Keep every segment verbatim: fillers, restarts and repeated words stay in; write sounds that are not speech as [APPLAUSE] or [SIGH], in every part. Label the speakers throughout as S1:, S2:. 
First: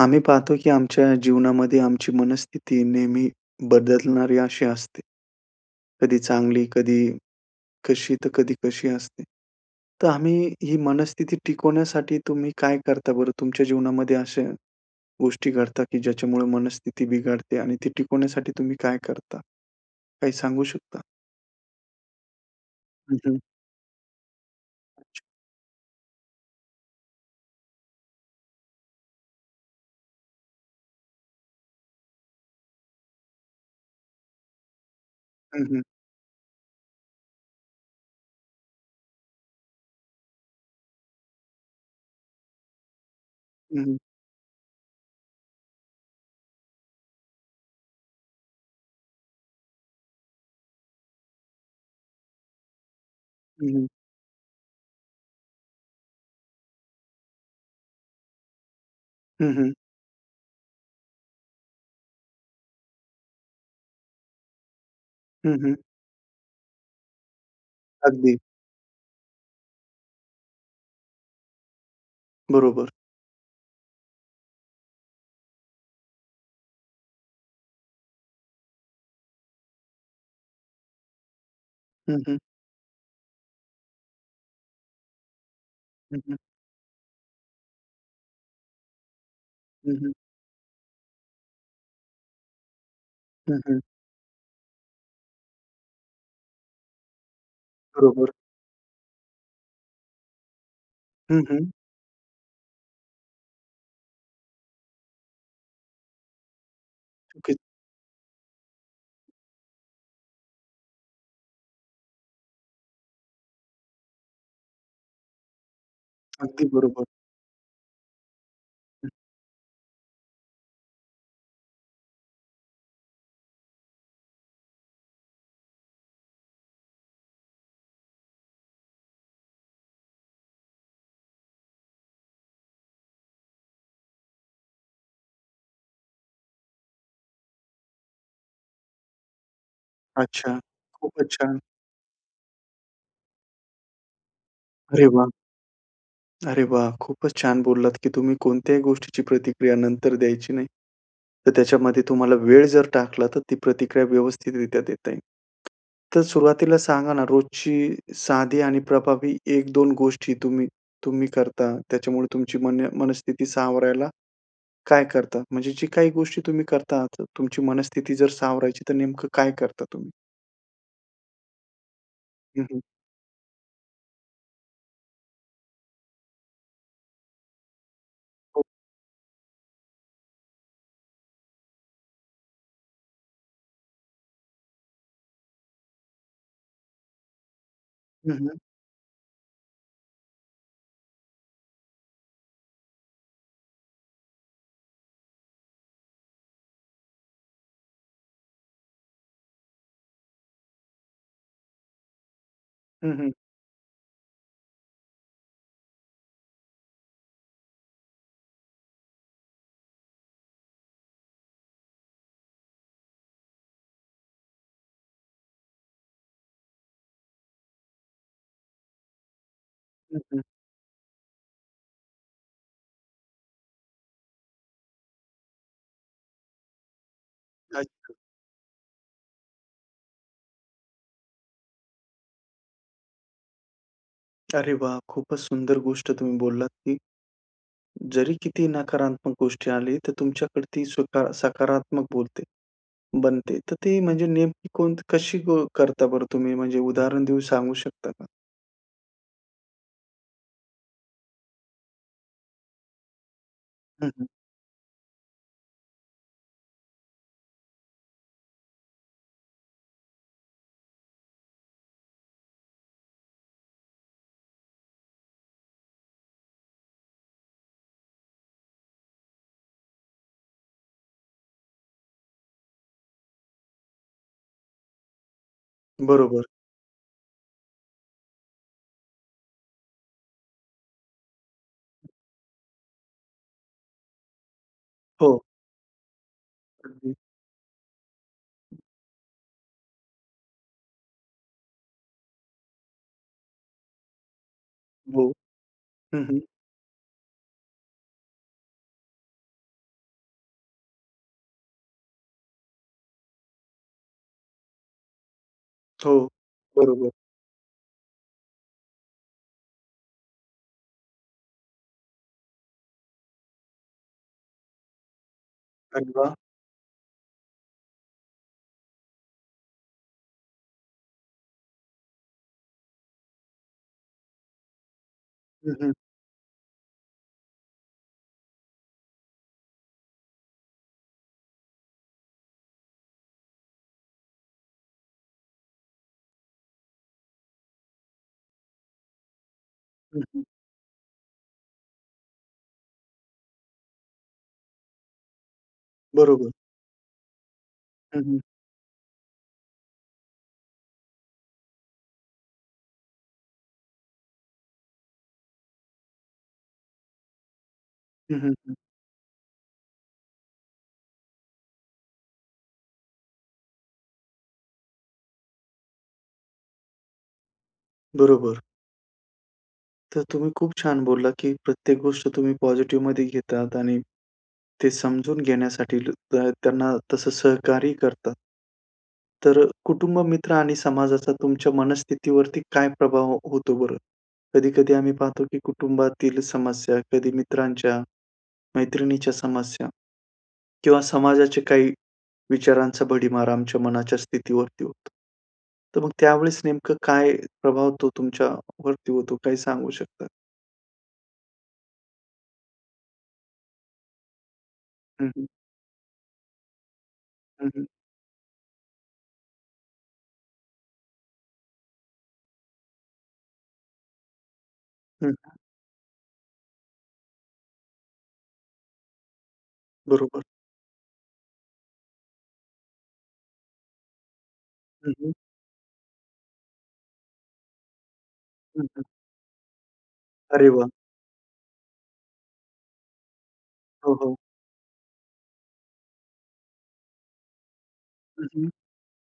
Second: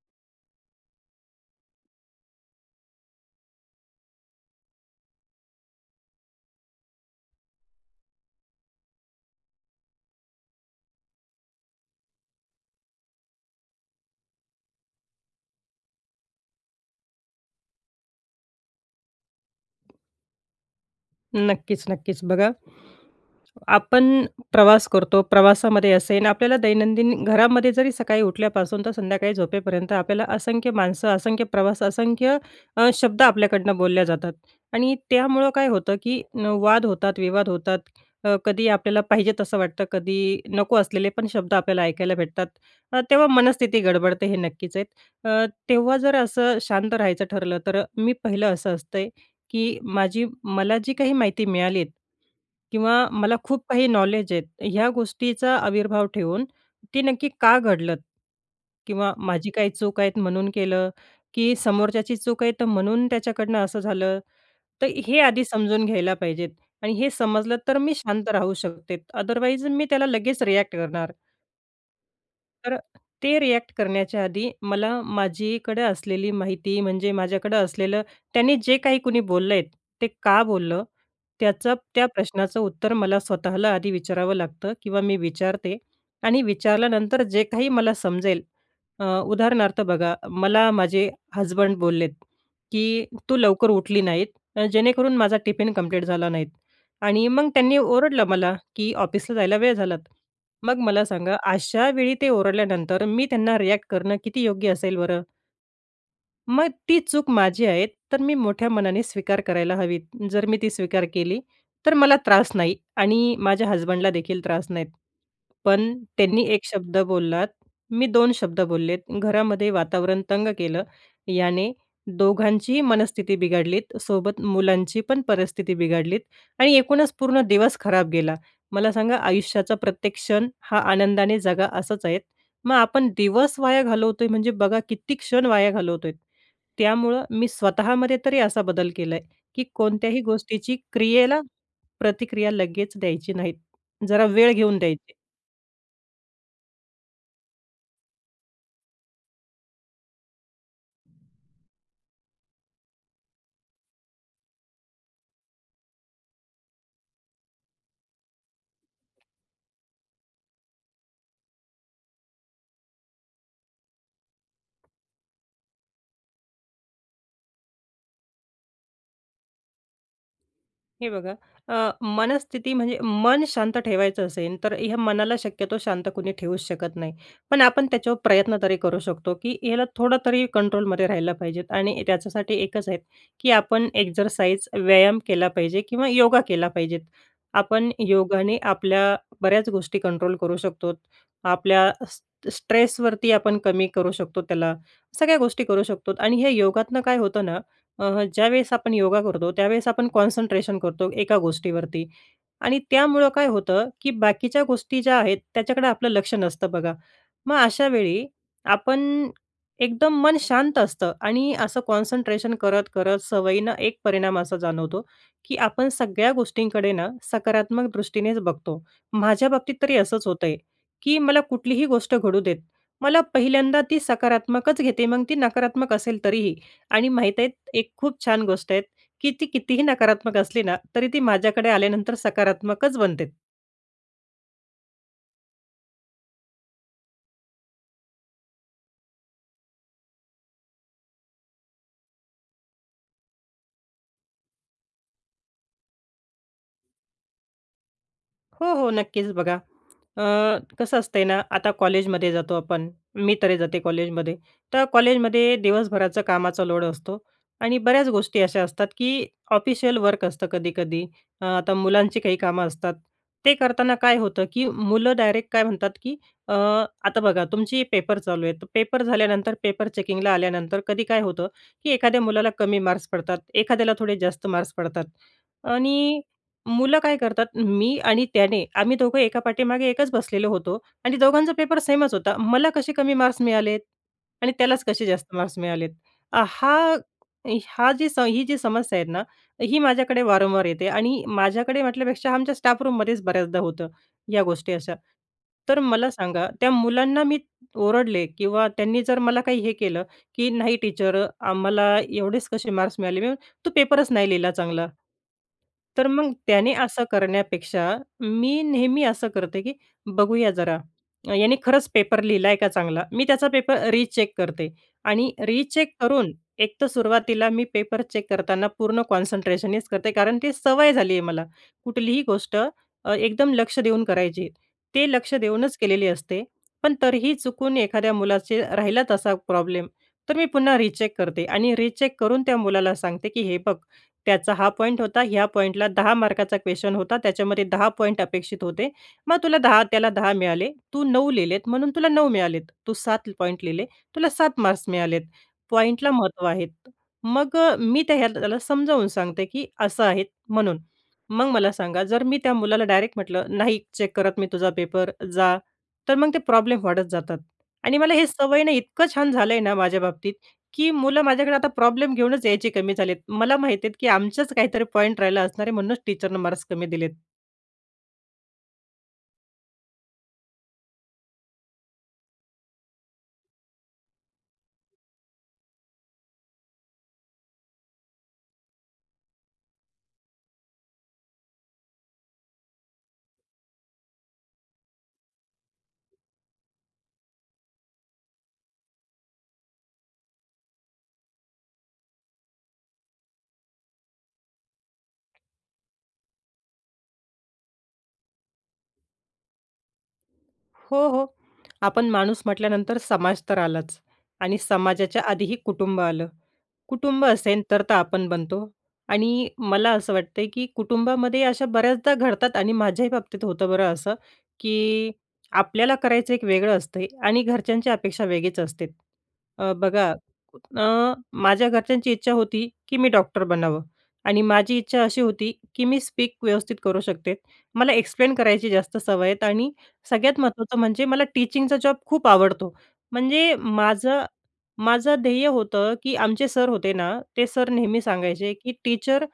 S1: आम्ही पाहतो की आमच्या जीवनामध्ये आमची मनस्थिती नेहमी बदलणारी अशी असते. कधी चांगली, कधी कशी, तर कधी कशी असते. तर आम्ही ही मनस्थिती टिकवण्यासाठी तुम्ही काय करता बरं? तुमच्या जीवनामध्ये अशा गोष्टी घडतात की ज्याच्यामुळे मनस्थिती बिघडते आणि ती टिकवण्यासाठी तुम्ही काय करता? काही सांगू शकता?
S2: नक्कीच, नक्कीच बघा.
S1: हं, हं.
S2: आपण प्रवास करतो, प्रवासामध्ये असेल आपल्याला दैनंदिन घरामध्ये जरी सकाळी उठल्यापासून ते संध्याकाळी झोपेपर्यंत आपल्याला असंख्य माणसं, असंख्य प्रवास, असंख्य अ, शब्द आपल्याकडनं बोलल्या जातात. आणि त्यामुळं
S1: हं,
S2: काय
S1: हं.
S2: होतं की न वाद होतात, विवाद होतात अ, कधी आपल्याला पाहिजे आहेत असं वाटतं, कधी नको असलेले पण शब्द आपल्याला ऐकायला भेटतात. अ, तेव्हा
S1: हं,
S2: मनःस्थिती
S1: हं.
S2: गडबडते हे नक्कीच आहेत. अ, तेव्हा जर असं शांत राहायचं ठरलं तर अ, मी पहिलं असं असते, की माझी मला जी काही माहिती मिळाली आहे किंवा मला खूप
S1: हं, हं.
S2: काही नॉलेज आहेत ह्या गोष्टीचा आविर्भाव ठेवून, ती नक्की का घडलं? किंवा माझी
S1: हं,
S2: काही
S1: हं.
S2: चूक आहेत म्हणून केलं? की समोरच्याची चूक आहे तर म्हणून त्याच्याकडनं असं झालं. तर हे आधी
S1: हं, हं.
S2: समजून घ्यायला पाहिजे आहेत. आणि हे समजलं तर मी शांत
S1: अगदी.
S2: राहू शकते, अदरवाईज मी त्याला लगेच रिएक्ट करणार. तर अ,
S1: बरोबर.
S2: ते रिएक्ट करण्याच्या आधी मला माझीकडे असलेली माहिती, म्हणजे माझ्याकडे असलेलं त्यांनी जे काही कोणी बोललेत ते का बोललं, त्याचं त्या
S1: हं, हं.
S2: प्रश्नाचं उत्तर मला स्वतःला आधी विचारावं लागतं किंवा मी विचारते.
S1: हं, हं.
S2: आणि विचारल्यानंतर जे काही मला समजेल, अ उदाहरणार्थ
S1: हं, हं.
S2: बघा, मला माझे हसबंड बोललेत की तू
S1: हं,
S2: लवकर
S1: हं.
S2: उठली नाहीत जेणेकरून माझा टिफिन कम्प्लीट झाला नाहीत आणि मग त्यांनी ओरडलं
S1: बरोबर.
S2: मला की ऑफिसला जायला वेळ झाला. मग मला सांगा,
S1: हं, हं.
S2: अशा वेळी ते ओरडल्यानंतर मी त्यांना रिएक्ट करणं किती योग्य असेल बरं? मग ती चूक
S1: ओके.
S2: माझी आहेत, तर मी मोठ्या मनाने स्वीकार करायला हवी. जर मी ती स्वीकार केली, तर मला त्रास नाही आणि माझ्या हसबंडला देखील त्रास नाही. पण त्यांनी एक
S1: अगदी
S2: शब्द
S1: बरोबर.
S2: बोललात, मी दोन शब्द बोललेत,
S1: हं.
S2: घरामध्ये वातावरण तंग केलं. याने दोघांचीही मनस्थिती बिघडली, सोबत मुलांची पण परिस्थिती बिघडली आणि एकूणच पूर्ण दिवस खराब गेला. मला सांगा, आयुष्याचा प्रत्येक क्षण हा आनंदाने जगा असंच आहे, मग आपण दिवस वाया घालवतोय, म्हणजे बघा किती क्षण वाया घालवतोय. त्यामुळे मी स्वतःमध्ये तरी असा बदल केलाय, की कोणत्याही
S1: अच्छा,
S2: गोष्टीची
S1: खूपच
S2: क्रियेला
S1: छान.
S2: प्रतिक्रिया लगेच द्यायची नाही, जरा वेळ घेऊन
S1: अरे
S2: द्यायची.
S1: वाह! अरे वाह! खूपच छान बोललात की तुम्ही कोणत्याही गोष्टीची प्रतिक्रिया नंतर द्यायची नाही. तर त्याच्यामध्ये तुम्हाला वेळ जर टाकला, तर ती प्रतिक्रिया व्यवस्थितरित्या देता येईल. तर सुरुवातीला सांगा ना, रोजची साधी आणि प्रभावी एक-दोन गोष्टी तुम्ही-तुम्ही करता, त्याच्यामुळे तुमची मन मनस्थिती सावरायला काय करता? म्हणजे जी काही गोष्टी तुम्ही करता, तुमची मनस्थिती जर सावरायची, तर नेमकं काय करता तुम्ही?
S2: हे बघा, अ,
S1: हं
S2: मनस्थिती
S1: हं.
S2: म्हणजे मन शांत ठेवायचं असेल तर ह्या मनाला शक्यतो शांत कुणी ठेवूच शकत नाही. पण आपण त्याच्यावर प्रयत्न
S1: [UNINTELLIGIBLE]
S2: तरी करू शकतो की याला थोडं तरी कंट्रोलमध्ये राहिला पाहिजे. आणि त्याच्यासाठी एकच आहे की आपण एक्झरसाइज, व्यायाम केला पाहिजे किंवा योगा केला पाहिजे. आपण
S1: हं
S2: योगाने
S1: हं.
S2: आपल्या बऱ्याच गोष्टी कंट्रोल करू शकतो, आपल्या स स्ट्रेसवरती आपण कमी करू शकतो, त्याला सगळ्या गोष्टी करू शकतो. आणि हे योगातनं काय होतं ना, अ, ज्या वेळेस आपण योगा करतो, त्या वेळेस आपण कॉन्सन्ट्रेशन करतो एका गोष्टीवरती आणि
S1: हं,
S2: त्यामुळे
S1: हं.
S2: काय होतं की बाकीच्या गोष्टी ज्या आहेत, त्याच्याकडे आपलं लक्ष नसतं बघा. मग अशा वेळी आपन एकदम मन शांत असतं आणि असं कॉन्सन्ट्रेशन करत-करत सवयीनं एक परिणाम असा जाणवतो की आपण सगळ्या गोष्टींकडे ना सकारात्मक दृष्टीनेच बघतो. माझ्या बाबतीत तरी
S1: हं,
S2: असंच
S1: हं.
S2: होतंय की मला कुठलीही गोष्ट घडू देत, मला पहिल्यांदा ती सकारात्मकच घेते, मग ती नकारात्मक असेल तरीही. आणि माहीत आहे, एक
S1: अच्छा.
S2: खूप छान गोष्ट आहे की ती कितीही नकारात्मक असली ना, तरी ती माझ्याकडे आल्यानंतर सकारात्मकच बनते.
S1: अरे वाह! खूपच सुंदर गोष्ट तुम्ही बोललात की जरी किती नकारात्मक गोष्ट आली, तर तुमच्याकडे ती सुद्धा सकारात्मक बोलते बनते. तर ती म्हणजे नेमकी कोणत कशी ब करता बरं तुम्ही? म्हणजे उदाहरण देऊन सांगू शकता का?
S2: हो, हो, नक्कीच बघा, अ, कसं असतंय ना? आता कॉलेजमध्ये जातो आपण, मी तरी जाते
S1: हं, हं.
S2: कॉलेजमध्ये. तर कॉलेजमध्ये दिवस भराचं कामाचा लोड असतो आणि बऱ्याच गोष्टी अशा असतात की ऑफिशियल वर्क असतं कधी-कधी. अ, आता मुलांची काही कामं असतात, ते करताना काय होतं की मुलं डायरेक्ट काय म्हणतात की अ, आता बघा तुमची पेपर चालू आहे, पेपर झाल्यानंतर पेपर चेकिंगला आल्यानंतर कधी काय होतं की एखाद्या मुलाला कमी मार्क्स पडतात, एखाद्याला थोडे जास्त मार्क्स पडतात आणि
S1: बरोबर.
S2: मुलं काय करतात, "मी आणि त्याने, आम्ही दोघं एका पाठीमागे एकच बसलेलो होतो आणि दोघांचा पेपर सेमच होता, मला कसे कमी मार्क्स मिळालेत आणि त्यालाच कसे जास्त
S1: हो.
S2: मार्क्स मिळालेत?" आ, हा
S1: अगदी.
S2: हा जी ही जी समस्या आहे ना, ही माझ्याकडे वारंवार येते आणि माझ्याकडे म्हटल्यापेक्षा आमच्या स्टाफ-रूममध्येच बऱ्याचदा होतं या गोष्टी अशा.
S1: हो,
S2: तर मला
S1: हं, हं.
S2: सांगा, त्या मुलांना मी ओरडले किंवा त्यांनी जर मला काही हे केलं की "नाही टीचर अ, आम्हाला एवढेच कसे मार्क्स मिळाले," मी [UNINTELLIGIBLE] "तू पेपरच नाही लिहिला चांगला." तर
S1: हो,
S2: मग त्याने असं
S1: बरोबर.
S2: करण्यापेक्षा मी नेहमी असं करते, की बघूया जरा, याने खरंच पेपर लिहिला आहे का चांगला. मी त्याचा पेपर रिचेक करते आणि रिचेक
S1: अरे
S2: करून
S1: वाह!
S2: एक तर सुरुवातीला मी पेपर चेक करताना पूर्ण कॉन्सन्ट्रेशनच करते, कारण ती सवय झाली आहे मला. कुठलीही गोष्ट अ, एकदम लक्ष देऊन करायची, ते लक्ष
S1: हं,
S2: देऊनच
S1: हं.
S2: केलेली असते. पण तरीही चुकून एखाद्या मुलाचं राहिला तसा प्रॉब्लेम, तर मी पुन्हा रिचेक करते आणि रिचेक करून त्या मुलाला सांगते की "हे बघ, त्याचा हा पॉइंट होता, ह्या पॉइंटला दहा मार्काचा क्वेश्चन होता, त्याच्यामध्ये दहा पॉइंट अपेक्षित होते. मग तुला दहा त्याला
S1: हं,
S2: दहा
S1: हं.
S2: मिळाले, तू नऊ लिहिलेत म्हणून तुला नऊ मिळालेत, तू सात पॉइंट लिहिले तुला सात मार्क्स मिळालेत. पॉइंटला महत्त्व
S1: बरोबर.
S2: आहे." मग अ, मी त्या
S1: हं,
S2: ह्यातलं
S1: हं.
S2: त्याला समजावून सांगते, की असं आहे म्हणून. मग मला सांगा, जर मी त्या मुलाला डायरेक्ट म्हटलं, "नाही चेक करत मी तुझा पेपर, जा." तर मग ते प्रॉब्लेम वाढत जातात आणि मला हे
S1: हं, हं,
S2: सवय ना
S1: हं.
S2: इतकं छान झालं आहे ना माझ्या बाबतीत की मुलं माझ्याकडे आता प्रॉब्लेम घेऊनच यायचे कमी झाले आहेत. मला माहिती आहे की आमचाच काहीतरी पॉइंट राहिला असणार आहे, म्हणूनच टीचरनं मार्क्स कमी दिलेत.
S1: बरोबर. तर तुम्ही खूप छान बोललात, की प्रत्येक गोष्ट तुम्ही पॉझिटिव्हमध्ये घेतात आणि ते समजून घेण्यासाठील त त्यांना तसं सहकार्य करतात. तर कुटुंब मित्र आणि समाजाचा तुमच्या मनस्थितीवरती काय प्रभाव हो होतो बरं? कधी-कधी आम्ही पाहतो, की कुटुंबातील समस्या कधी मित्रांच्या, मैत्रिणीच्या समस्या किंवा समाजाचे काही विचारांचा भडिमार आमच्या मनाच्या स्थितीवरती होतो. तर मग त्यावेळेस नेमकं काय प्रभाव तो तुमच्या वरती होतो काय सांगू शकता?
S2: हो, हो, आपण माणूस म्हटल्यानंतर समाज तर आलाच आणि समाजाच्या
S1: हं, हं.
S2: आधीही कुटुंब आलं. कुटुंब असेल,
S1: हं, हं.
S2: तर-तर आपण बनतो. आणि मला असं वाटतंय, की कुटुंबामध्ये अशा बऱ्याचदा घडतात आणि माझ्याही बाबतीत होतं बरं असं, की
S1: हं.
S2: आपल्याला करायचं एक वेगळं असतं आणि घरच्यांची अपेक्षा वेगळीच असते. अ, बघा अ,
S1: बरोबर.
S2: कुठण माझ्या घरच्यांची इच्छा होती, की मी डॉक्टर बनावं आणि माझी इच्छा
S1: हं,
S2: अशी
S1: हं.
S2: होती, की मी स्पीक व्यवस्थित करू शकते, मला एक्सप्लेन करायची
S1: हं,
S2: जास्त
S1: हं.
S2: सवय आहे. आणि सगळ्यात
S1: अरे
S2: महत्त्वाचं
S1: वाह!
S2: म्हणजे मला टीचिंगचा जॉब खूप आवडतो. म्हणजे
S1: हो, हो.
S2: माझं-माझं ध्येय होतं, की आमचे सर होते ना, ते सर नेहमी
S1: हं,
S2: सांगायचे,
S1: हं.
S2: की टीचर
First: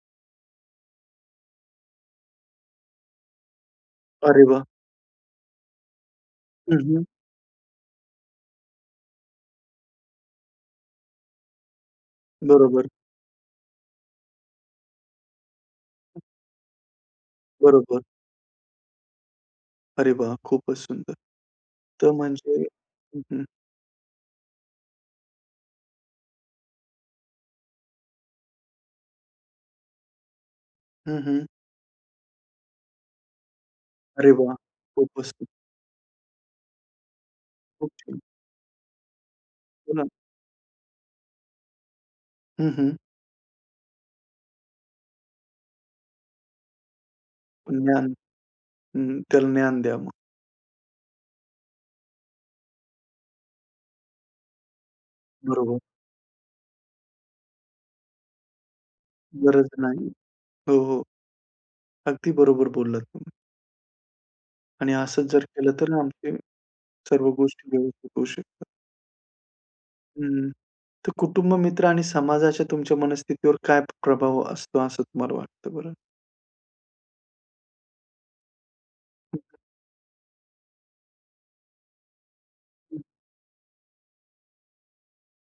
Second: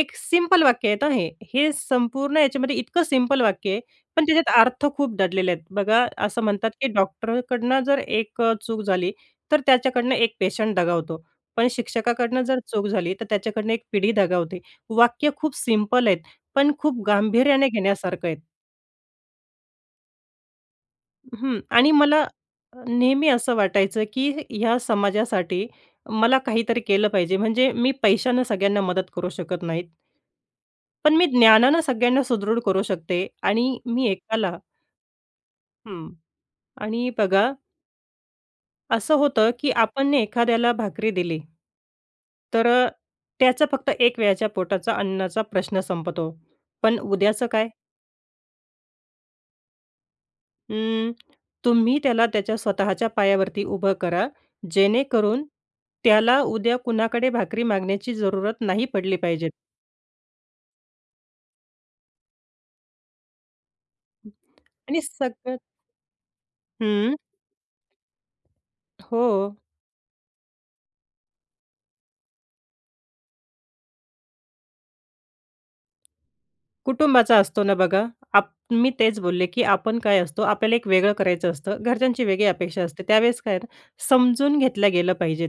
S2: एक सिम्पल वाक्य आहे हे संपूर्ण याच्यामध्ये, इतकं सिम्पल वाक्य आहे पण
S1: अरे
S2: त्याच्यात
S1: वाह!
S2: अर्थ खूप दडलेले आहेत. बघा, असं म्हणतात,
S1: हं,
S2: की
S1: हं.
S2: "डॉक्टरकडून जर एक चूक झाली, तर त्याच्याकडून एक पेशंट दगावतो, पण शिक्षकाकडून जर चूक
S1: बरोबर.
S2: झाली, तर त्याच्याकडून एक पिढी दगावते." वाक्य खूप सिम्पल आहे, पण खूप गांभीर्याने
S1: बरोबर.
S2: घेण्यासारखं आहे.
S1: अरे वाह! खूपच सुंदर.
S2: हं, आणि
S1: तर
S2: मला
S1: म्हणजे
S2: अ,
S1: हं,
S2: नेहमी
S1: हं.
S2: असं वाटायचं की ह्या समाजासाठी मला काहीतरी केलं पाहिजे म्हणजे मी पैशानं सगळ्यांना मदत करू शकत नाहीत. पण
S1: हं,
S2: मी
S1: हं.
S2: ज्ञानानं सगळ्यांना सुदृढ करू शकते आणि मी
S1: अरे वाह!
S2: एकाला
S1: खूपच सुंदर.
S2: हं आणि बघा
S1: ओके.
S2: असं होतं की
S1: बोला.
S2: आपणने एखाद्याला भाकरी दिली तर
S1: हं,
S2: अ,
S1: हं.
S2: त्याचं फक्त एक वेळच्या पोटाचा अन्नाचा प्रश्न संपतो. पण उद्याचं काय?
S1: ज्ञान हं. त्याला ज्ञान द्या मग.
S2: अं, तुम्ही त्याला त्याच्या स्वतःच्या पायावरती उभं करा, जेणेकरून
S1: बरोबर.
S2: त्याला उद्या कुणाकडे भाकरी मागण्याची जरुरत नाही पडली पाहिजे.
S1: गरज नाही. हो, हो. अगदी बरोबर बोललात तुम्ही. आणि
S2: आणि
S1: असंच जर
S2: सगळं
S1: केलं तर आमचे
S2: हं.
S1: सर्व गोष्टी व्यवस्थित होऊ शकतात.
S2: हो.
S1: हं. तर कुटुंब मित्र आणि समाजाच्या तुमच्या मनस्थितीवर काय प्रभाव असतो असं तुम्हाला वाटतं बरं?
S2: कुटुंबाचा असतो ना. बघा, आप मी तेच
S1: हं.
S2: बोलले, की आपण काय असतो, आपल्याला एक वेगळं करायचं असतं, घरच्यांची वेगळी अपेक्षा
S1: हं.
S2: असते. त्या वेळेस काय आहे, समजून घेतल्या गेल्या पाहिजेत,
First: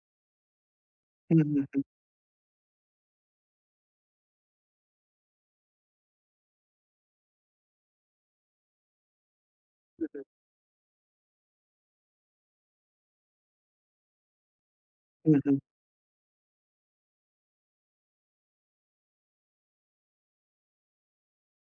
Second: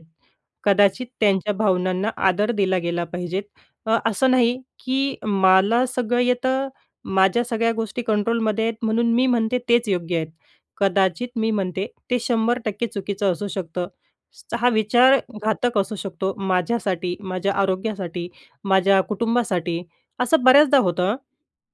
S2: कदाचित
S1: हं,
S2: त्यांच्या
S1: हं, हं.
S2: भावनांना आदर दिला गेला पाहिजेत. अ, असं नाही, की मला सगळं येतं, माझ्या सगळ्या गोष्टी कंट्रोलमध्ये आहेत म्हणून मी म्हणते तेच
S1: ठीक
S2: योग्य
S1: आहे.
S2: आहे. कदाचित मी म्हणते ते शंभर टक्के चुकीचं असू शकतं, [CLICKS TONGUE] हा विचार
S1: हं, हं.
S2: घातक असू शकतो माझ्यासाठी, माझ्या आरोग्यासाठी, माझ्या कुटुंबासाठी. असं बऱ्याचदा होतं,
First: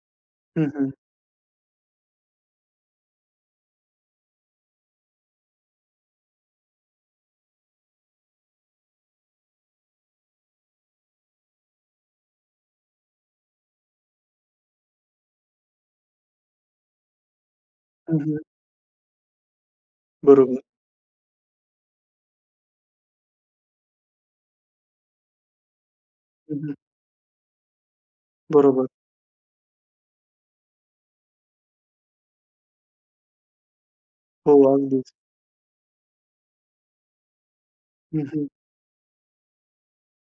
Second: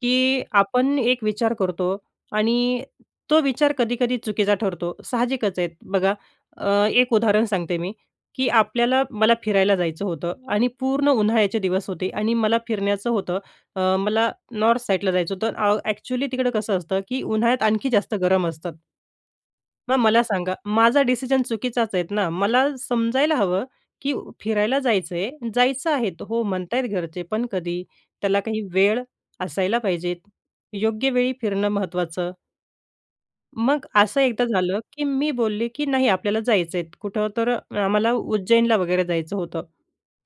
S2: की
S1: हं, हं.
S2: आपण एक विचार करतो आणि तो विचार कधी-कधी चुकीचा ठरतो, साहजिकच आहे. बघा, अ, एक उदाहरण सांगते मी, की आपल्याला, मला फिरायला जायचं होतं आणि पूर्ण उन्हाळ्याचे दिवस होते आणि मला फिरण्याचं होतं, अ, मला नॉर्थ साईडला जायचं होतं. अ, ॲक्चुअली तिकडं कसं असतं, की उन्हाळ्यात आणखी जास्त
S1: हं, हं.
S2: गरम असतात. मग मला सांगा,
S1: बरोबर.
S2: माझा डिसिजन चुकीचाच आहे ना? मला समजायला हवं, की फिरायला जायचं आहे, जायचं आहे हो
S1: हं,
S2: म्हणत
S1: हं.
S2: आहेत घरचे, पण कधी त्याला काही
S1: बरोबर.
S2: वेळ असायला पाहिजेत. योग्य वेळी फिरणं महत्त्वाचं. मग असं एकदा
S1: हो,
S2: झालं, की
S1: अगदीच.
S2: मी बोलले, की नाही, आपल्याला जायचंय कुठं? तर आम्हाला
S1: हं, हं.
S2: उज्जैनला वगैरे जायचं होतं.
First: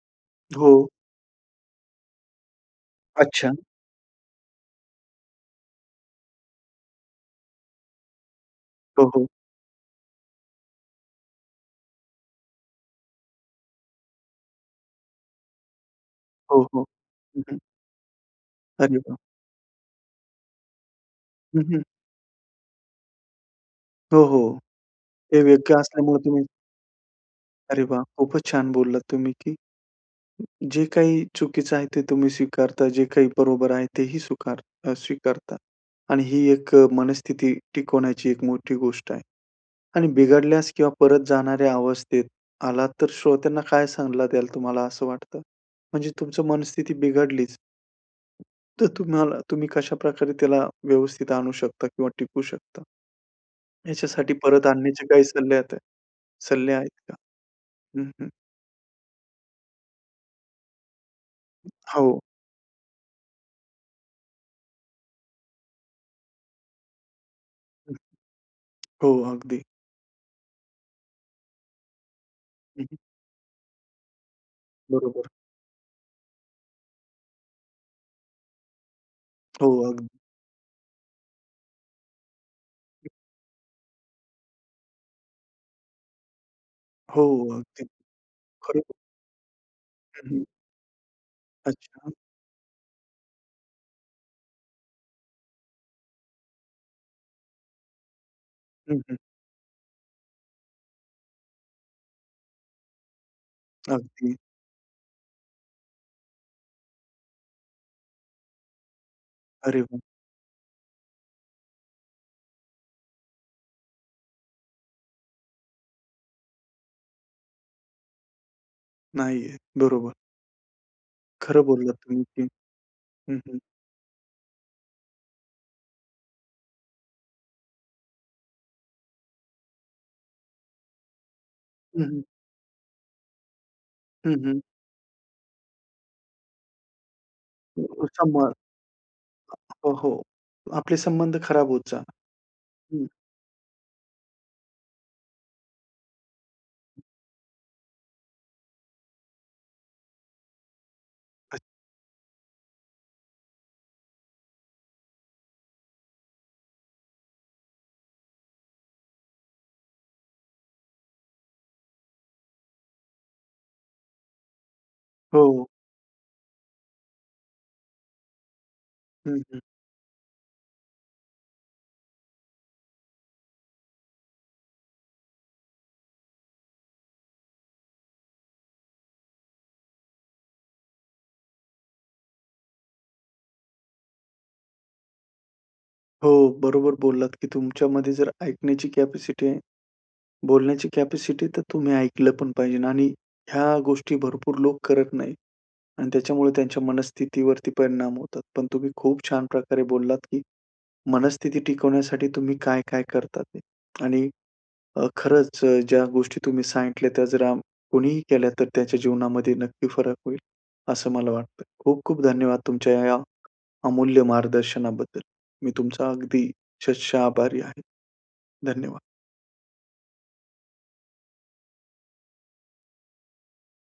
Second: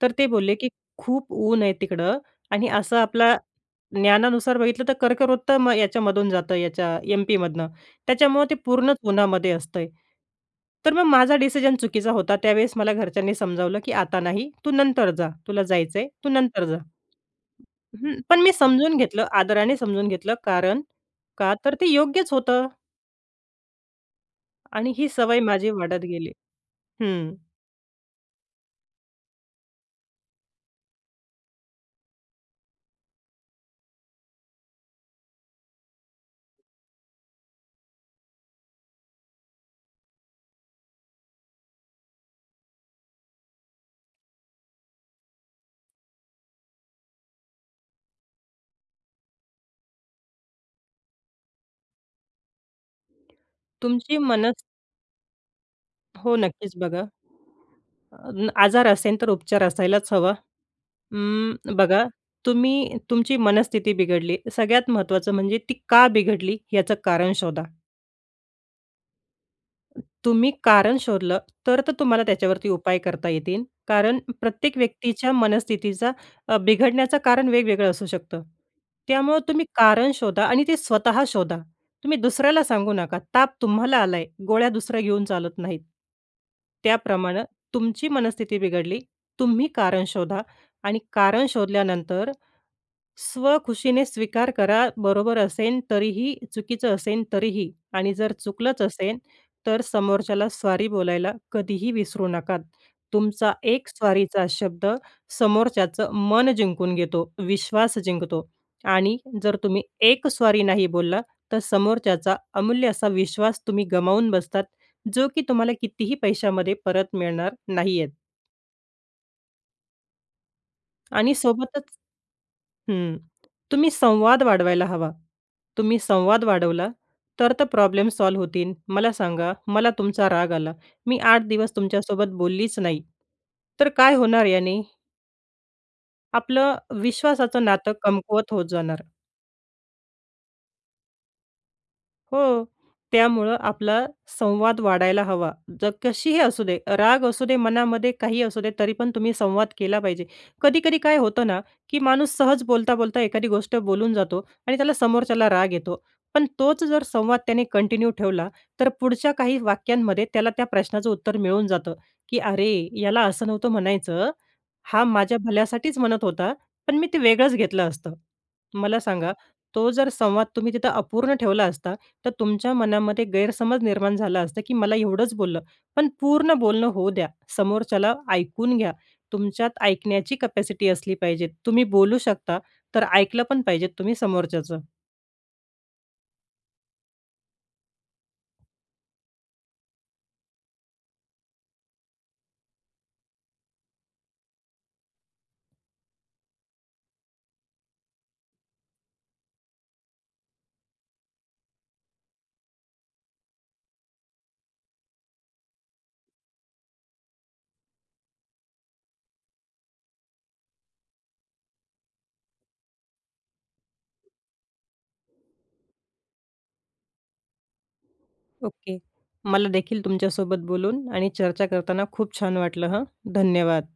S2: तर ते बोलले, की
S1: हो.
S2: "खूप ऊन आहे तिकडं" आणि असं आपल्या
S1: अच्छा.
S2: ज्ञानानुसार बघितलं, तर कर्कवृत्त मग याच्यामधून जातं, याच्या एम-पीमधून. त्याच्यामुळे ते पूर्ण
S1: हो, हो.
S2: उन्हामध्ये असतंय. तर मग माझा डिसिजन चुकीचा होता. त्यावेळेस मला घरच्यांनी समजावलं, की 'आता नाही, तू नंतर जा, तुला जायचं आहे, तू
S1: हो,
S2: नंतर जा.'
S1: हो. हं, हं.
S2: हं, पण मी समजून
S1: अरे वाह!
S2: घेतलं, आदराने समजून घेतलं कारण, का
S1: हं,
S2: तर
S1: हं.
S2: ते योग्यच होतं.
S1: हो, हो.
S2: आणि ही सवय
S1: हे
S2: माझी
S1: योग्य
S2: वाढत
S1: असल्यामुळे
S2: गेली.
S1: तुम्ही
S2: हं.
S1: अरे वाह! खूपच छान बोललात तुम्ही, की जे काही चुकीचं आहे ते तुम्ही स्वीकारता, जे काही बरोबर आहे ते ही स्वीकार स्वीकारता आणि ही एक मनस्थिती टिकवण्याची एक मोठी गोष्ट आहे. आणि बिघडल्यास किंवा परत जाणाऱ्या अवस्थेत आलात, तर श्रोत्यांना काय सल्ला द्याल तुम्हाला असं वाटतं? म्हणजे तुमची मनस्थिती बिघडलीच. तर तुम्हाला तुम्ही कशाप्रकारे त्याला व्यवस्थित आणू शकता किंवा टिकू शकता.
S2: तुमची
S1: याच्यासाठी
S2: मन
S1: परत आणण्याचे काही सल्ले आत
S2: हो, नक्कीच
S1: सल्ले आहेत
S2: बघा.
S1: का? हं,
S2: अ,
S1: हं.
S2: आजार असेल तर उपचार असायलाच हवा. अं, बघा
S1: हो.
S2: तुम्ही तुमची मनस्थिती बिघडली, सगळ्यात महत्त्वाचं म्हणजे ती का बिघडली याचं कारण शोधा.
S1: हं, हो अगदी.
S2: तुम्ही कारण शोधलं तर-तर तुम्हाला त्याच्यावरती
S1: हं,
S2: उपाय
S1: हं.
S2: करता येतील. कारण प्रत्येक
S1: बरोबर.
S2: व्यक्तीच्या मनस्थितीचा अ, बिघडण्याचं कारण वेगवेगळं असू शकतं. त्यामुळं तुम्ही
S1: हो, अगदी.
S2: कारण शोधा आणि ते स्वतः शोधा, तुम्ही दुसऱ्याला सांगू नका. ताप तुम्हाला आलाय, गोळ्या दुसऱ्या घेऊन चालत नाहीत,
S1: हो
S2: त्याप्रमाणं
S1: अगदी.
S2: तुमची मनस्थिती
S1: खरोखर.
S2: बिघडली, तुम्ही कारण
S1: हं,
S2: शोधा
S1: हं.
S2: आणि कारण
S1: अच्छा.
S2: शोधल्यानंतर स्वखुशीने स्वीकार करा, बरोबर असेल तरीही, चुकीचं असेल तरीही. आणि जर चुकलंच
S1: हं,
S2: असेल
S1: हं.
S2: तर समोरच्याला सॉरी बोलायला कधीही विसरू नका. तुमचा एक
S1: अगदी.
S2: सॉरीचा शब्द समोरच्याचं मन जिंकून घेतो, विश्वास जिंकतो. आणि जर
S1: अरे
S2: तुम्ही
S1: वा!
S2: एक सॉरी नाही बोललात, तर समोरच्याचा अमूल्य असा विश्वास तुम्ही गमावून बसतात, जो की तुम्हाला कितीही पैशामध्ये परत मिळणार नाही आहेत.
S1: नाहीये बरोबर.
S2: आणि
S1: खरं
S2: सोबतच
S1: बोललात तुम्ही ते.
S2: हं,
S1: हं, हं.
S2: तुम्ही संवाद वाढवायला हवा. तुम्ही संवाद वाढवला तर, तर, प्रॉब्लेम सॉल्व्ह होतील. मला सांगा, मला तुमचा राग आला. मी आठ दिवस
S1: हं, हं.
S2: तुमच्यासोबत बोललीच नाही, तर काय
S1: हं,
S2: होणार
S1: हं.
S2: याने? आपलं विश्वासाचं नातं
S1: सम
S2: कमकुवत होत
S1: हो,
S2: जाणार.
S1: हो, आपले संबंध खराब होत जाणार,
S2: हो,
S1: हं.
S2: त्यामुळे आपला संवाद वाढायला हवा. जर कशीही असू दे, राग असू दे मनामध्ये काहीही असू दे, तरीपण तुम्ही संवाद केला पाहिजे. कधी-कधी काय होतं ना
S1: अच्छ
S2: की माणूस सहज बोलता-बोलता एखादी गोष्ट बोलून जातो आणि त्याला समोरच्याला राग येतो. पण तोच जर संवाद त्याने कंटिन्यू ठेवला, तर पुढच्या काही वाक्यांमध्ये त्याला त्या प्रश्नाचं उत्तर मिळून जातं की "अरे, याला असं नव्हतं म्हणायचं, हा माझ्या
S1: हो.
S2: भल्यासाठीच म्हणत होता. पण मी ते वेगळंच घेतलं असतं." मला सांगा,
S1: हं, हं.
S2: तो जर संवाद तुम्ही तिथं अपूर्ण ठेवला असता, तर तुमच्या मनामध्ये गैरसमज निर्माण झाला असता की मला एवढंच बोललं. पण पूर्ण बोलणं होऊ द्या, समोरच्याला ऐकून घ्या. तुमच्यात ऐकण्याची कॅपॅसिटी असली पाहिजेत. तुम्ही बोलू शकता, तर ऐकलं पण पाहिजेत तुम्ही समोरच्याचं.
S1: हो, बरोबर बोललात की तुमच्यामध्ये जर ऐकण्याची कॅपॅसिटी आहे बोलण्याची कॅपॅसिटी, तर तुम्ही ऐकलं पण पाहिजे आणि ह्या गोष्टी भरपूर लोक करत नाहीत आणि त्याच्यामुळे त्यांच्या मनस्थितीवरती परिणाम होतात. पण तुम्ही खूप छान प्रकारे बोललात की मनस्थिती टिकवण्यासाठी तुम्ही काय-काय करता ते आणि अ, खरंच ज्या गोष्टी तुम्ही सांगितल्या, त्या जरा कोणीही केल्या, तर त्याच्या जीवनामध्ये नक्की फरक होईल, असं मला वाटतं. खूप-खूप धन्यवाद! तुमच्या ह्या ह्या अमूल्य मार्गदर्शनाबद्दल. मी तुमचा अगदी शतशः आभारी आहे.
S2: ओके.
S1: धन्यवाद!
S2: मला देखील तुमच्यासोबत बोलून आणि चर्चा करताना खूप छान वाटलं हं. धन्यवाद!